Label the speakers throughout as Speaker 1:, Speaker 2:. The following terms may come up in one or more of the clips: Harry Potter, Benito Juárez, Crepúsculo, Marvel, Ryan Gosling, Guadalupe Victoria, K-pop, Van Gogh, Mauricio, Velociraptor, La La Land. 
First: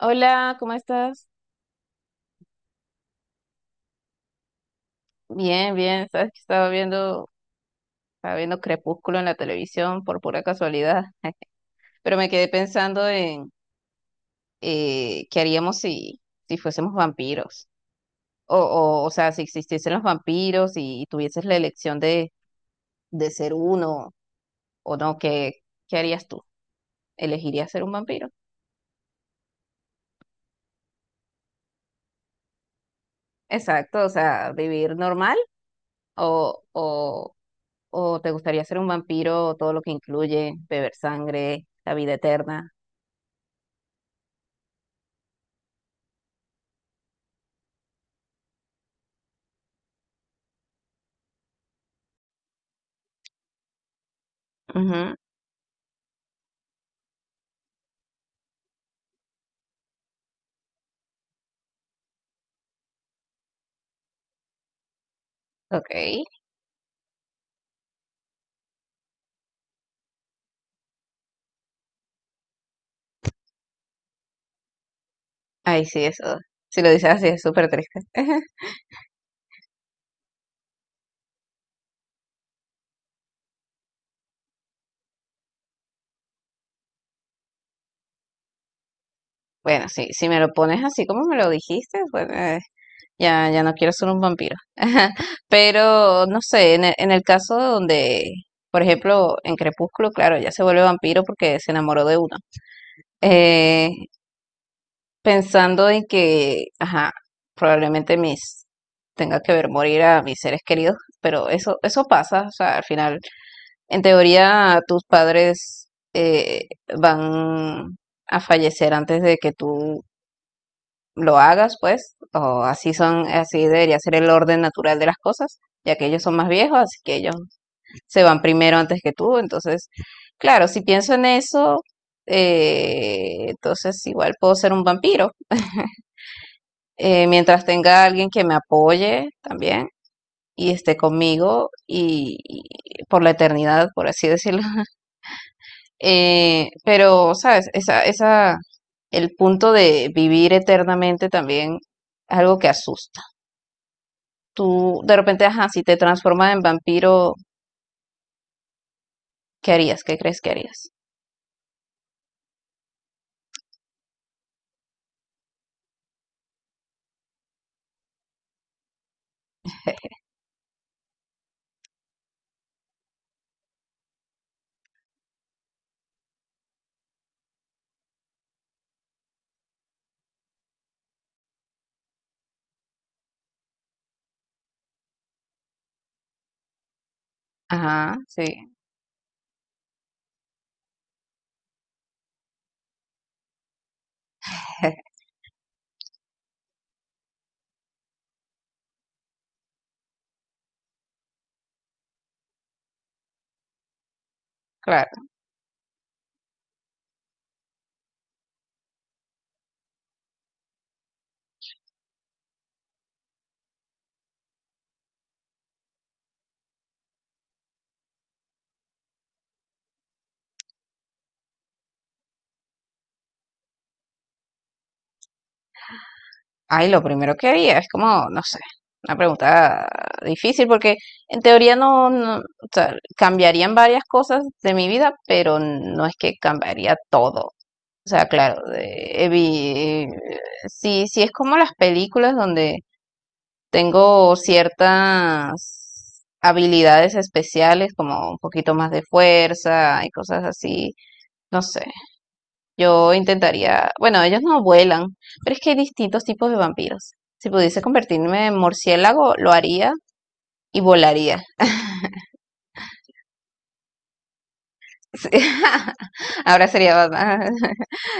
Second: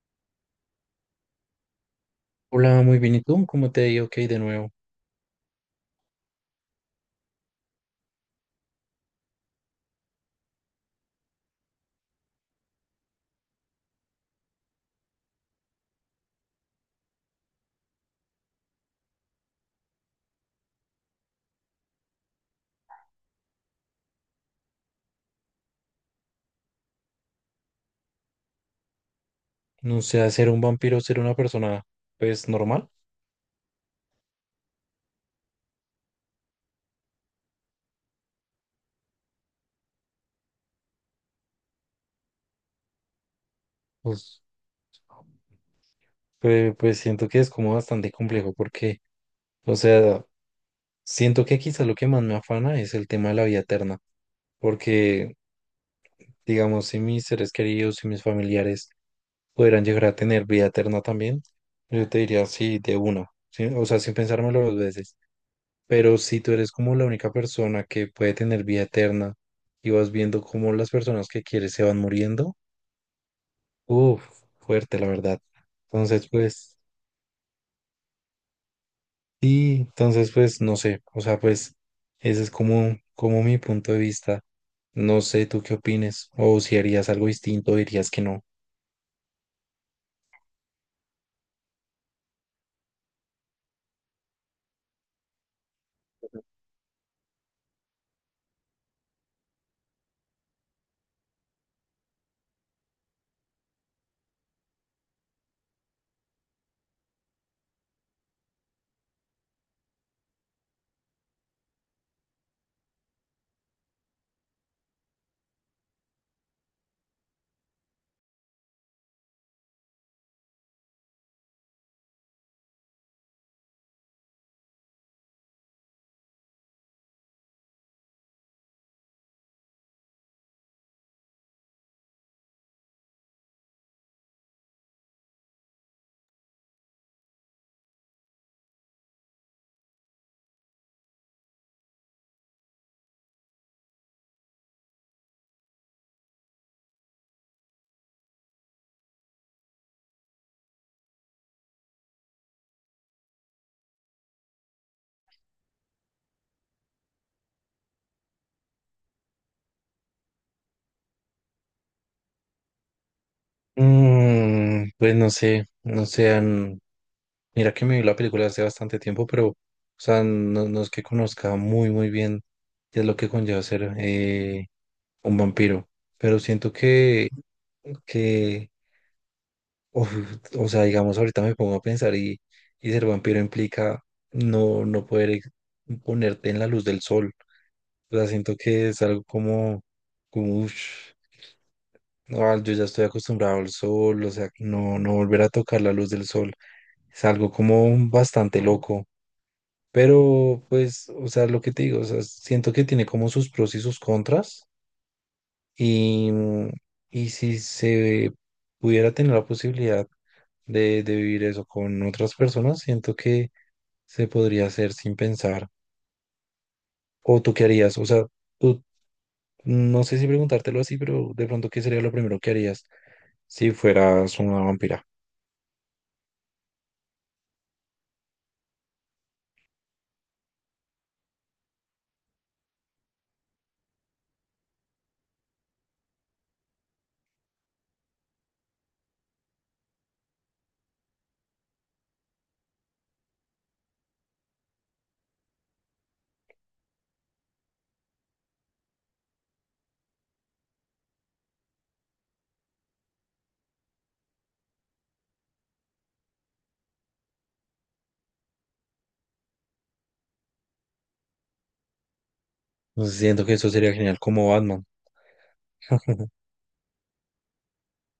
Speaker 1: Hola, ¿cómo estás?
Speaker 2: Hola, muy bien. ¿Y tú? ¿Cómo te ha ido? Ok, de nuevo.
Speaker 1: Bien, bien, sabes que estaba viendo Crepúsculo en la televisión por pura casualidad. Pero me quedé pensando en qué haríamos si, si fuésemos vampiros, o sea, si existiesen los vampiros y tuvieses la elección de ser uno o no. ¿Qué harías tú? ¿Elegirías ser un vampiro?
Speaker 2: No sé, ser un vampiro, ser una persona, pues, normal.
Speaker 1: Exacto, o sea, vivir normal o, o, o te gustaría ser un vampiro, todo lo que incluye beber sangre, la vida eterna.
Speaker 2: Pues, pues, siento que es como bastante complejo porque, o sea, siento que quizás lo que más me afana es el tema de la vida eterna. Porque, digamos, si mis seres queridos y mis familiares pudieran llegar a tener vida eterna también, yo te diría sí, de una. ¿Sí? O sea, sin pensármelo dos veces.
Speaker 1: Ok,
Speaker 2: Pero si tú eres como la única persona que puede tener vida eterna y vas viendo cómo las personas que quieres se van muriendo, uf, fuerte, la verdad.
Speaker 1: ay sí,
Speaker 2: Entonces,
Speaker 1: eso.
Speaker 2: pues,
Speaker 1: Si lo dices así es súper triste.
Speaker 2: sí, entonces, pues, no sé, o sea, pues, ese es como mi punto de vista. No sé, ¿tú qué opines? O si harías algo distinto, o dirías que no.
Speaker 1: Bueno, sí, si me lo pones así como me lo dijiste, bueno, ya, ya no quiero ser un vampiro. Pero, no sé, en el caso donde, por ejemplo, en Crepúsculo, claro, ya se vuelve vampiro porque se enamoró de uno. Eh, Pensando en que, ajá, probablemente mis tenga que ver morir a mis seres queridos, pero eso pasa, o sea, al final. En teoría, tus padres eh, van a fallecer antes de que tú lo hagas, pues, o así son, así debería ser el orden natural de las cosas, ya que ellos son más viejos, así que ellos se van primero antes que tú. Entonces, claro, si pienso en eso, entonces igual puedo ser un vampiro, mientras tenga alguien que me apoye también y esté conmigo y por la eternidad, por así decirlo. Pero, ¿sabes? El punto de vivir eternamente también es algo que asusta. Tú, de repente, ajá, si te transformas en vampiro, ¿qué harías? ¿Qué crees que harías?
Speaker 2: Pues no sé, mira que me vi la película hace bastante tiempo, pero, o sea, no, no es que conozca muy, muy bien qué es lo que conlleva ser un vampiro, pero siento que uf, o sea, digamos, ahorita me pongo a pensar y ser vampiro implica no poder ponerte en la luz del sol. O
Speaker 1: Ajá,
Speaker 2: sea,
Speaker 1: sí,
Speaker 2: siento que es algo como "Ush, no, yo ya estoy acostumbrado al sol, o sea, no volver a tocar la luz del sol." Es algo como bastante loco. Pero, pues, o sea, lo que te digo, o sea, siento que tiene como sus pros y sus contras.
Speaker 1: claro.
Speaker 2: Y, mm, y si se pudiera tener la posibilidad de vivir eso con otras personas, siento que se podría hacer sin pensar. ¿O tú qué harías? O sea, tú, no sé si preguntártelo así, pero de pronto, ¿qué sería lo primero que harías si fueras una vampira?
Speaker 1: Ay, lo primero que haría es como, no sé, una pregunta difícil porque en teoría no, no, o sea, cambiarían varias cosas de mi vida, pero no es que cambiaría todo. O sea, claro, evi- sí, sí es como las películas donde tengo ciertas habilidades especiales, como un poquito más de fuerza y cosas así. No sé, yo intentaría, bueno, ellos no vuelan, pero es que hay distintos tipos de vampiros. Si pudiese convertirme en murciélago, lo haría y volaría.
Speaker 2: Siento que eso sería genial, como Batman.
Speaker 1: Sí. Ahora sería Batman.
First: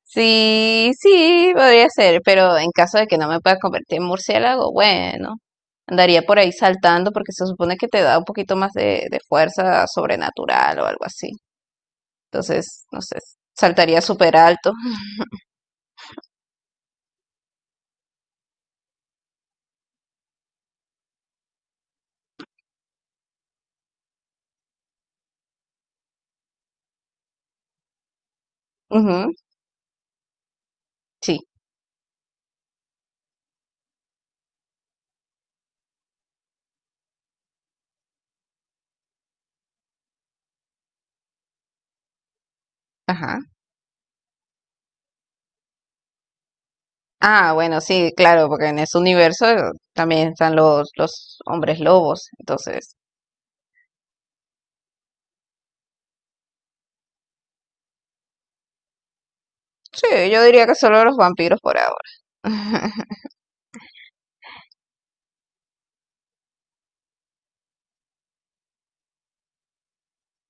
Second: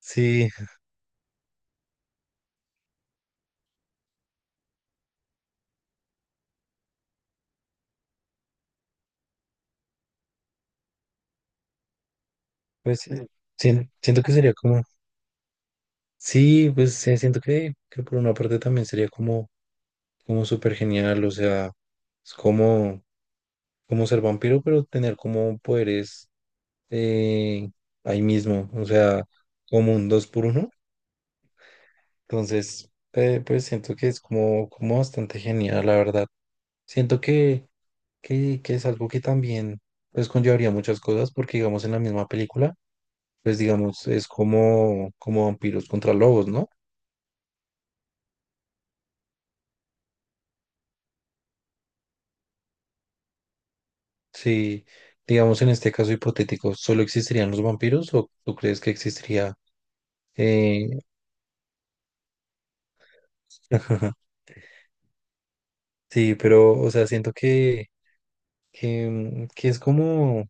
Speaker 2: Sí,
Speaker 1: Sí, sí, podría ser, pero en caso de que no me pueda convertir en murciélago, bueno, andaría por ahí saltando porque se supone que te da un poquito más de fuerza sobrenatural o algo así. Entonces, no
Speaker 2: pues sí,
Speaker 1: sé, saltaría
Speaker 2: siento que
Speaker 1: súper
Speaker 2: sería
Speaker 1: alto.
Speaker 2: como, sí, pues sí, siento que por una parte también sería como súper genial, o sea, es como ser vampiro, pero tener como poderes eh, ahí mismo, o sea,
Speaker 1: Ujú,
Speaker 2: como un dos por uno.
Speaker 1: sí,
Speaker 2: Entonces, pues siento que es como bastante genial, la verdad. Siento que es algo que también pues conllevaría muchas cosas, porque digamos en la misma película,
Speaker 1: ajá.
Speaker 2: pues digamos, es como vampiros contra lobos, ¿no?
Speaker 1: Ah, bueno, sí, claro, porque en ese universo también están los hombres lobos. Entonces,
Speaker 2: Si, digamos en este caso hipotético, ¿solo existirían los vampiros o tú crees que existiría...
Speaker 1: sí, yo diría que
Speaker 2: eh,
Speaker 1: solo los vampiros por ahora.
Speaker 2: Sí, pero, o sea, siento que es como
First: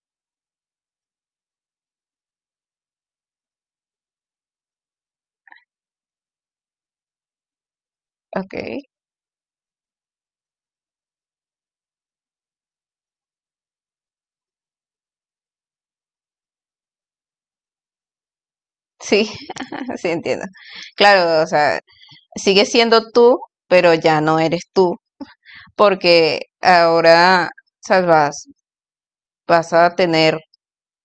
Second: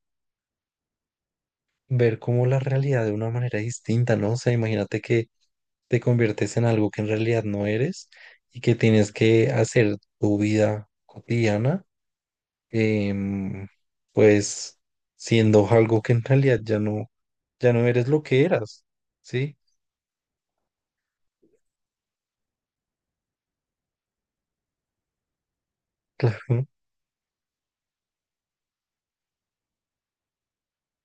Speaker 2: ver como la realidad de una manera distinta, ¿no? O sea, imagínate que te conviertes en algo que en realidad no eres
Speaker 1: Ok,
Speaker 2: y que tienes que hacer tu vida cotidiana, em, pues siendo algo que en realidad ya no eres lo que eras,
Speaker 1: sí,
Speaker 2: ¿sí?
Speaker 1: sí entiendo. Claro, o sea, sigue siendo tú, pero ya no eres tú, porque
Speaker 2: Claro.
Speaker 1: ahora sabes, vas a tener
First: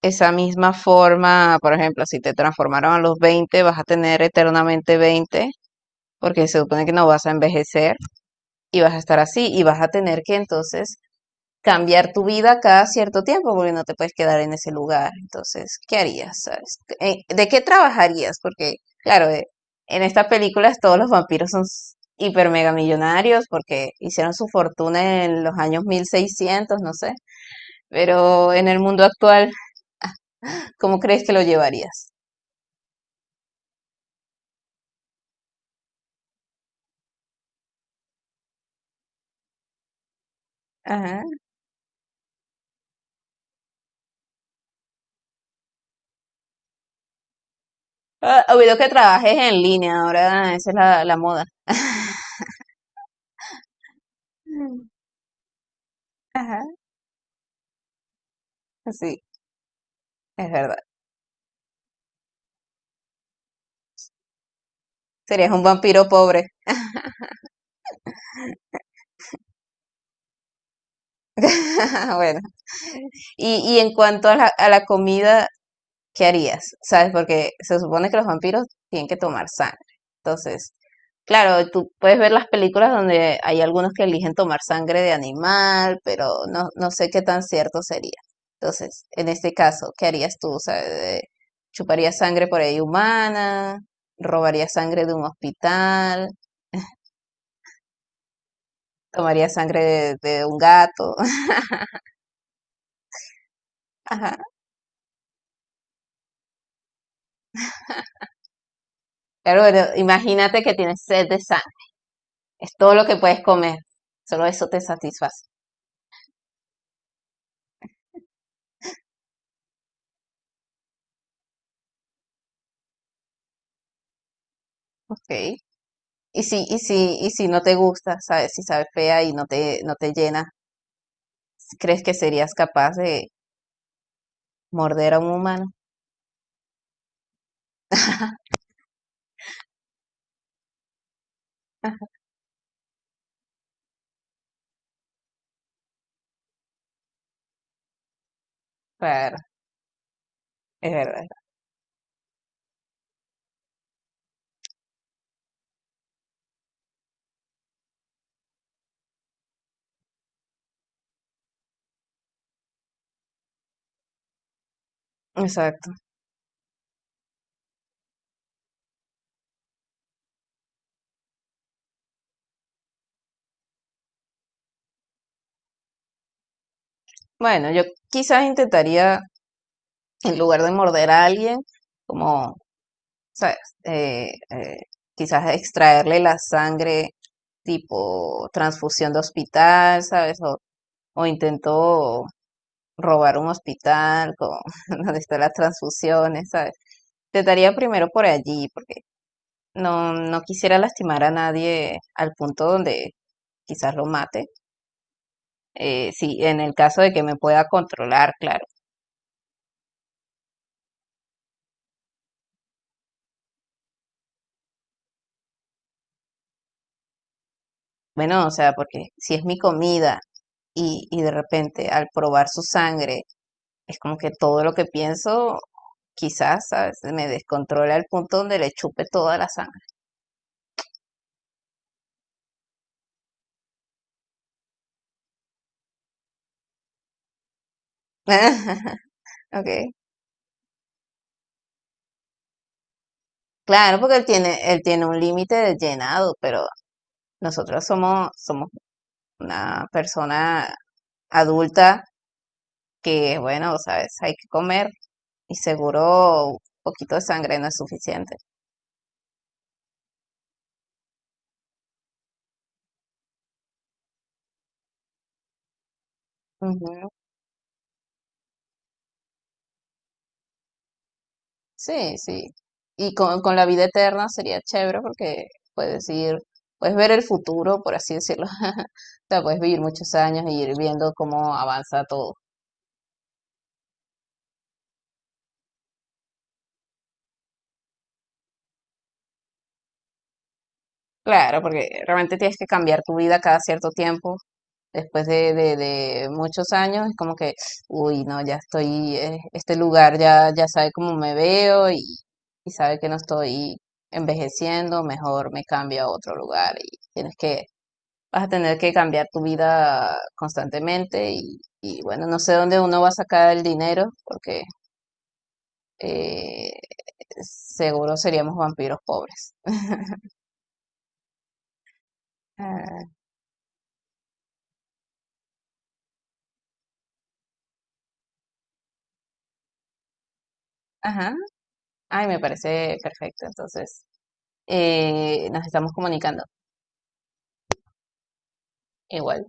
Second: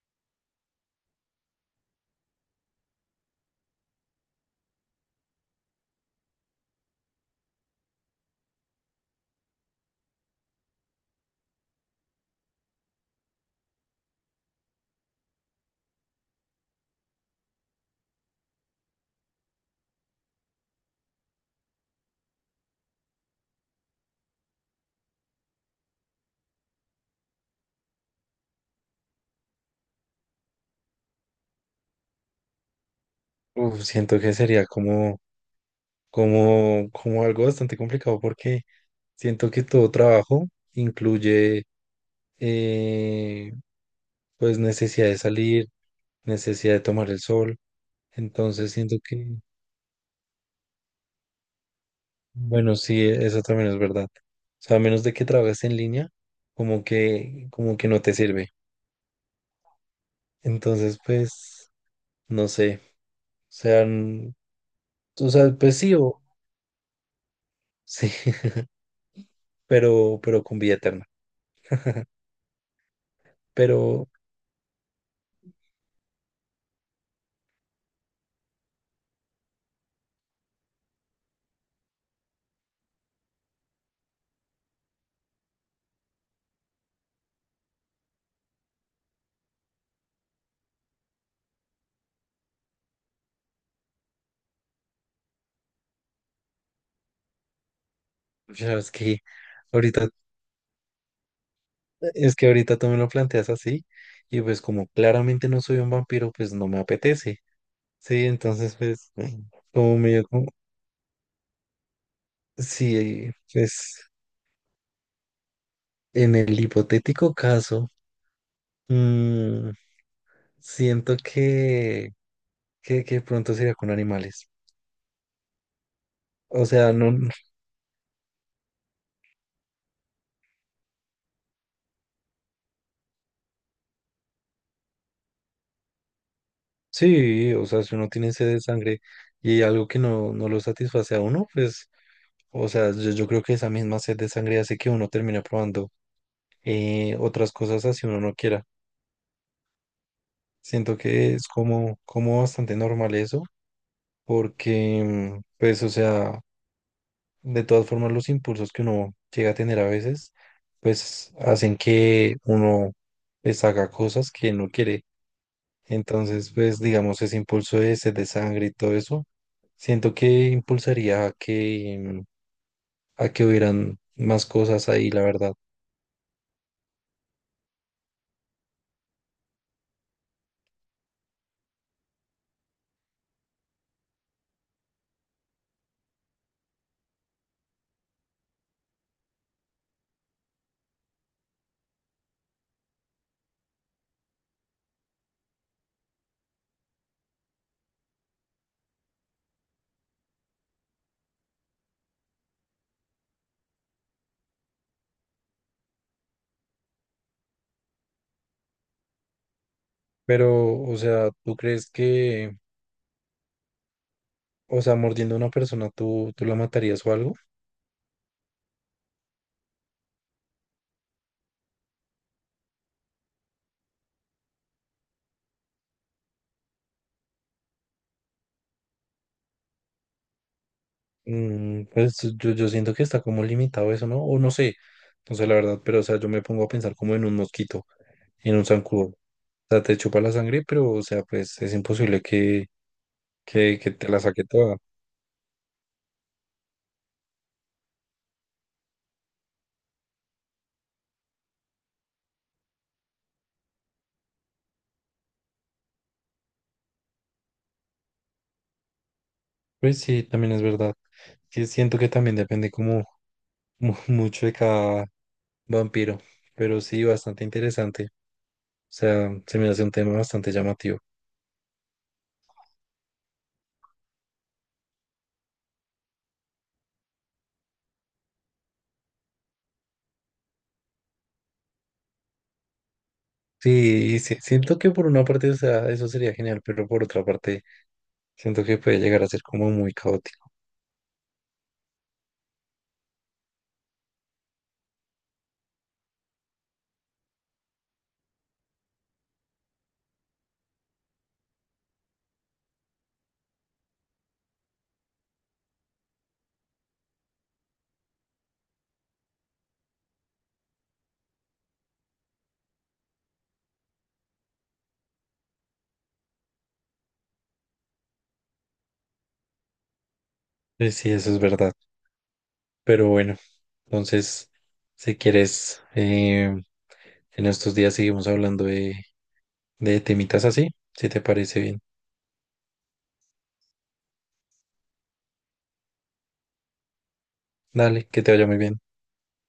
Speaker 1: esa misma forma. Por ejemplo, si te transformaron a los 20, vas a tener eternamente 20, porque se supone que no vas a envejecer y vas a estar así y vas a tener que entonces cambiar tu vida cada cierto tiempo porque no te puedes quedar en ese lugar. Entonces, ¿qué harías? ¿Sabes? ¿De qué trabajarías? Porque, claro, en estas películas todos los vampiros son hiper mega millonarios porque hicieron su fortuna en los años 1600, no sé. Pero en el mundo actual, ¿cómo crees que lo llevarías?
Speaker 2: Uf, siento que sería como algo bastante complicado porque siento que todo trabajo
Speaker 1: Ajá.
Speaker 2: incluye eh, pues necesidad de salir, necesidad de tomar el sol.
Speaker 1: Ah,
Speaker 2: Entonces
Speaker 1: olvidó que
Speaker 2: siento que,
Speaker 1: trabajes en línea, ahora esa es la moda.
Speaker 2: bueno, sí, eso también es verdad. O sea, a
Speaker 1: Mm,
Speaker 2: menos de que trabajes en línea,
Speaker 1: ajá.
Speaker 2: como que no te sirve.
Speaker 1: Sí, es verdad.
Speaker 2: Entonces, pues, no sé. O sea, o
Speaker 1: Serías
Speaker 2: sea,
Speaker 1: un
Speaker 2: pues sí,
Speaker 1: vampiro pobre.
Speaker 2: sí, pero con vida eterna.
Speaker 1: Bueno. Y en
Speaker 2: Pero,
Speaker 1: cuanto a a la comida, ¿qué harías? ¿Sabes? Porque se supone que los vampiros tienen que tomar sangre. Entonces, claro, tú puedes ver las películas donde hay algunos que eligen tomar sangre de animal, pero no, no sé qué tan cierto sería. Entonces, en este caso, ¿qué harías tú? O sea, ¿chuparías sangre por ahí humana? ¿Robarías sangre de un hospital?
Speaker 2: pues,
Speaker 1: ¿Tomarías sangre
Speaker 2: ahorita,
Speaker 1: de un gato?
Speaker 2: es que ahorita tú me lo planteas así,
Speaker 1: Ajá.
Speaker 2: y pues como claramente no soy un vampiro, pues no me apetece. Sí, entonces, pues,
Speaker 1: Claro, bueno,
Speaker 2: como medio como,
Speaker 1: imagínate que tienes sed de sangre. Es todo lo que
Speaker 2: sí,
Speaker 1: puedes comer.
Speaker 2: pues.
Speaker 1: Solo eso te satisface.
Speaker 2: En el hipotético caso, mm, siento que pronto sería con animales.
Speaker 1: Ok.
Speaker 2: O sea, no,
Speaker 1: Y si no te gusta, sabes, si sabe fea y no no te llena, ¿crees que serías capaz de morder a un humano?
Speaker 2: sí, o sea, si uno tiene sed de sangre y hay algo que no lo satisface a uno, pues,
Speaker 1: Ah,
Speaker 2: o sea, yo creo que esa misma sed de sangre hace que uno termine probando otras cosas así uno no quiera.
Speaker 1: claro, es
Speaker 2: Siento
Speaker 1: verdad.
Speaker 2: que es como bastante normal eso, porque, pues, o sea, de todas formas, los impulsos que uno llega a tener a veces, pues hacen que uno pues haga cosas que no quiere.
Speaker 1: Exacto.
Speaker 2: Entonces, pues digamos, ese impulso de sed de sangre y todo eso, siento que impulsaría a que hubieran más cosas ahí, la verdad.
Speaker 1: Bueno, yo quizás intentaría, en lugar de morder a alguien, como, sabes, eh, eh, quizás extraerle la sangre tipo transfusión de hospital, ¿sabes? O intento robar un hospital, con, donde están las transfusiones, ¿sabes? Trataría primero por allí, porque no, no quisiera lastimar a nadie al punto donde quizás lo mate. Sí, en el caso de que me pueda controlar, claro.
Speaker 2: Pero, o sea, ¿tú crees que, o sea, mordiendo a una persona, tú la matarías o algo?
Speaker 1: Bueno, o sea, porque si es mi comida y de repente al probar su sangre, es como que todo lo que pienso quizás, ¿sabes? Me descontrola al punto donde le chupe toda la sangre.
Speaker 2: Pues yo siento que está como limitado eso, ¿no? O no sé la verdad, pero, o sea, yo me pongo a pensar como en un mosquito. En un zancudo. O sea,
Speaker 1: Okay.
Speaker 2: te chupa la sangre, pero, o sea, pues es imposible que
Speaker 1: Claro,
Speaker 2: te
Speaker 1: porque
Speaker 2: la saque toda.
Speaker 1: él tiene un límite de llenado, pero nosotros somos una persona adulta que, bueno, sabes, hay que comer y seguro un poquito de sangre no es suficiente.
Speaker 2: Pues sí, también es verdad. Sí, siento que también depende como mucho de cada vampiro, pero sí,
Speaker 1: Ujú.
Speaker 2: bastante interesante. O sea, se me hace un tema bastante llamativo.
Speaker 1: Sí, sí. Con la vida eterna sería chévere porque puedes ir, puedes ver el futuro, por así decirlo. O sea, puedes vivir muchos años y ir viendo cómo avanza todo.
Speaker 2: Sí, y sí, siento que por una parte, o sea, eso sería genial, pero por otra parte, siento que puede llegar a ser como muy caótico.
Speaker 1: Claro, porque realmente tienes que cambiar tu vida cada cierto tiempo después de muchos años, es como que, uy, no, ya estoy, este lugar ya sabe cómo me veo y sabe que no estoy envejeciendo, mejor me cambio a otro lugar y tienes que, vas a tener que cambiar tu vida constantemente y bueno, no sé dónde uno va a sacar el dinero porque eh, seguro seríamos vampiros pobres.
Speaker 2: Pues sí, eso es verdad. Pero
Speaker 1: Ah,
Speaker 2: bueno, entonces, si quieres, en estos días seguimos hablando de temitas así, si te
Speaker 1: ajá,
Speaker 2: parece bien.
Speaker 1: ay, me parece perfecto, entonces nos estamos comunicando
Speaker 2: Dale, que te vaya muy bien.
Speaker 1: igual.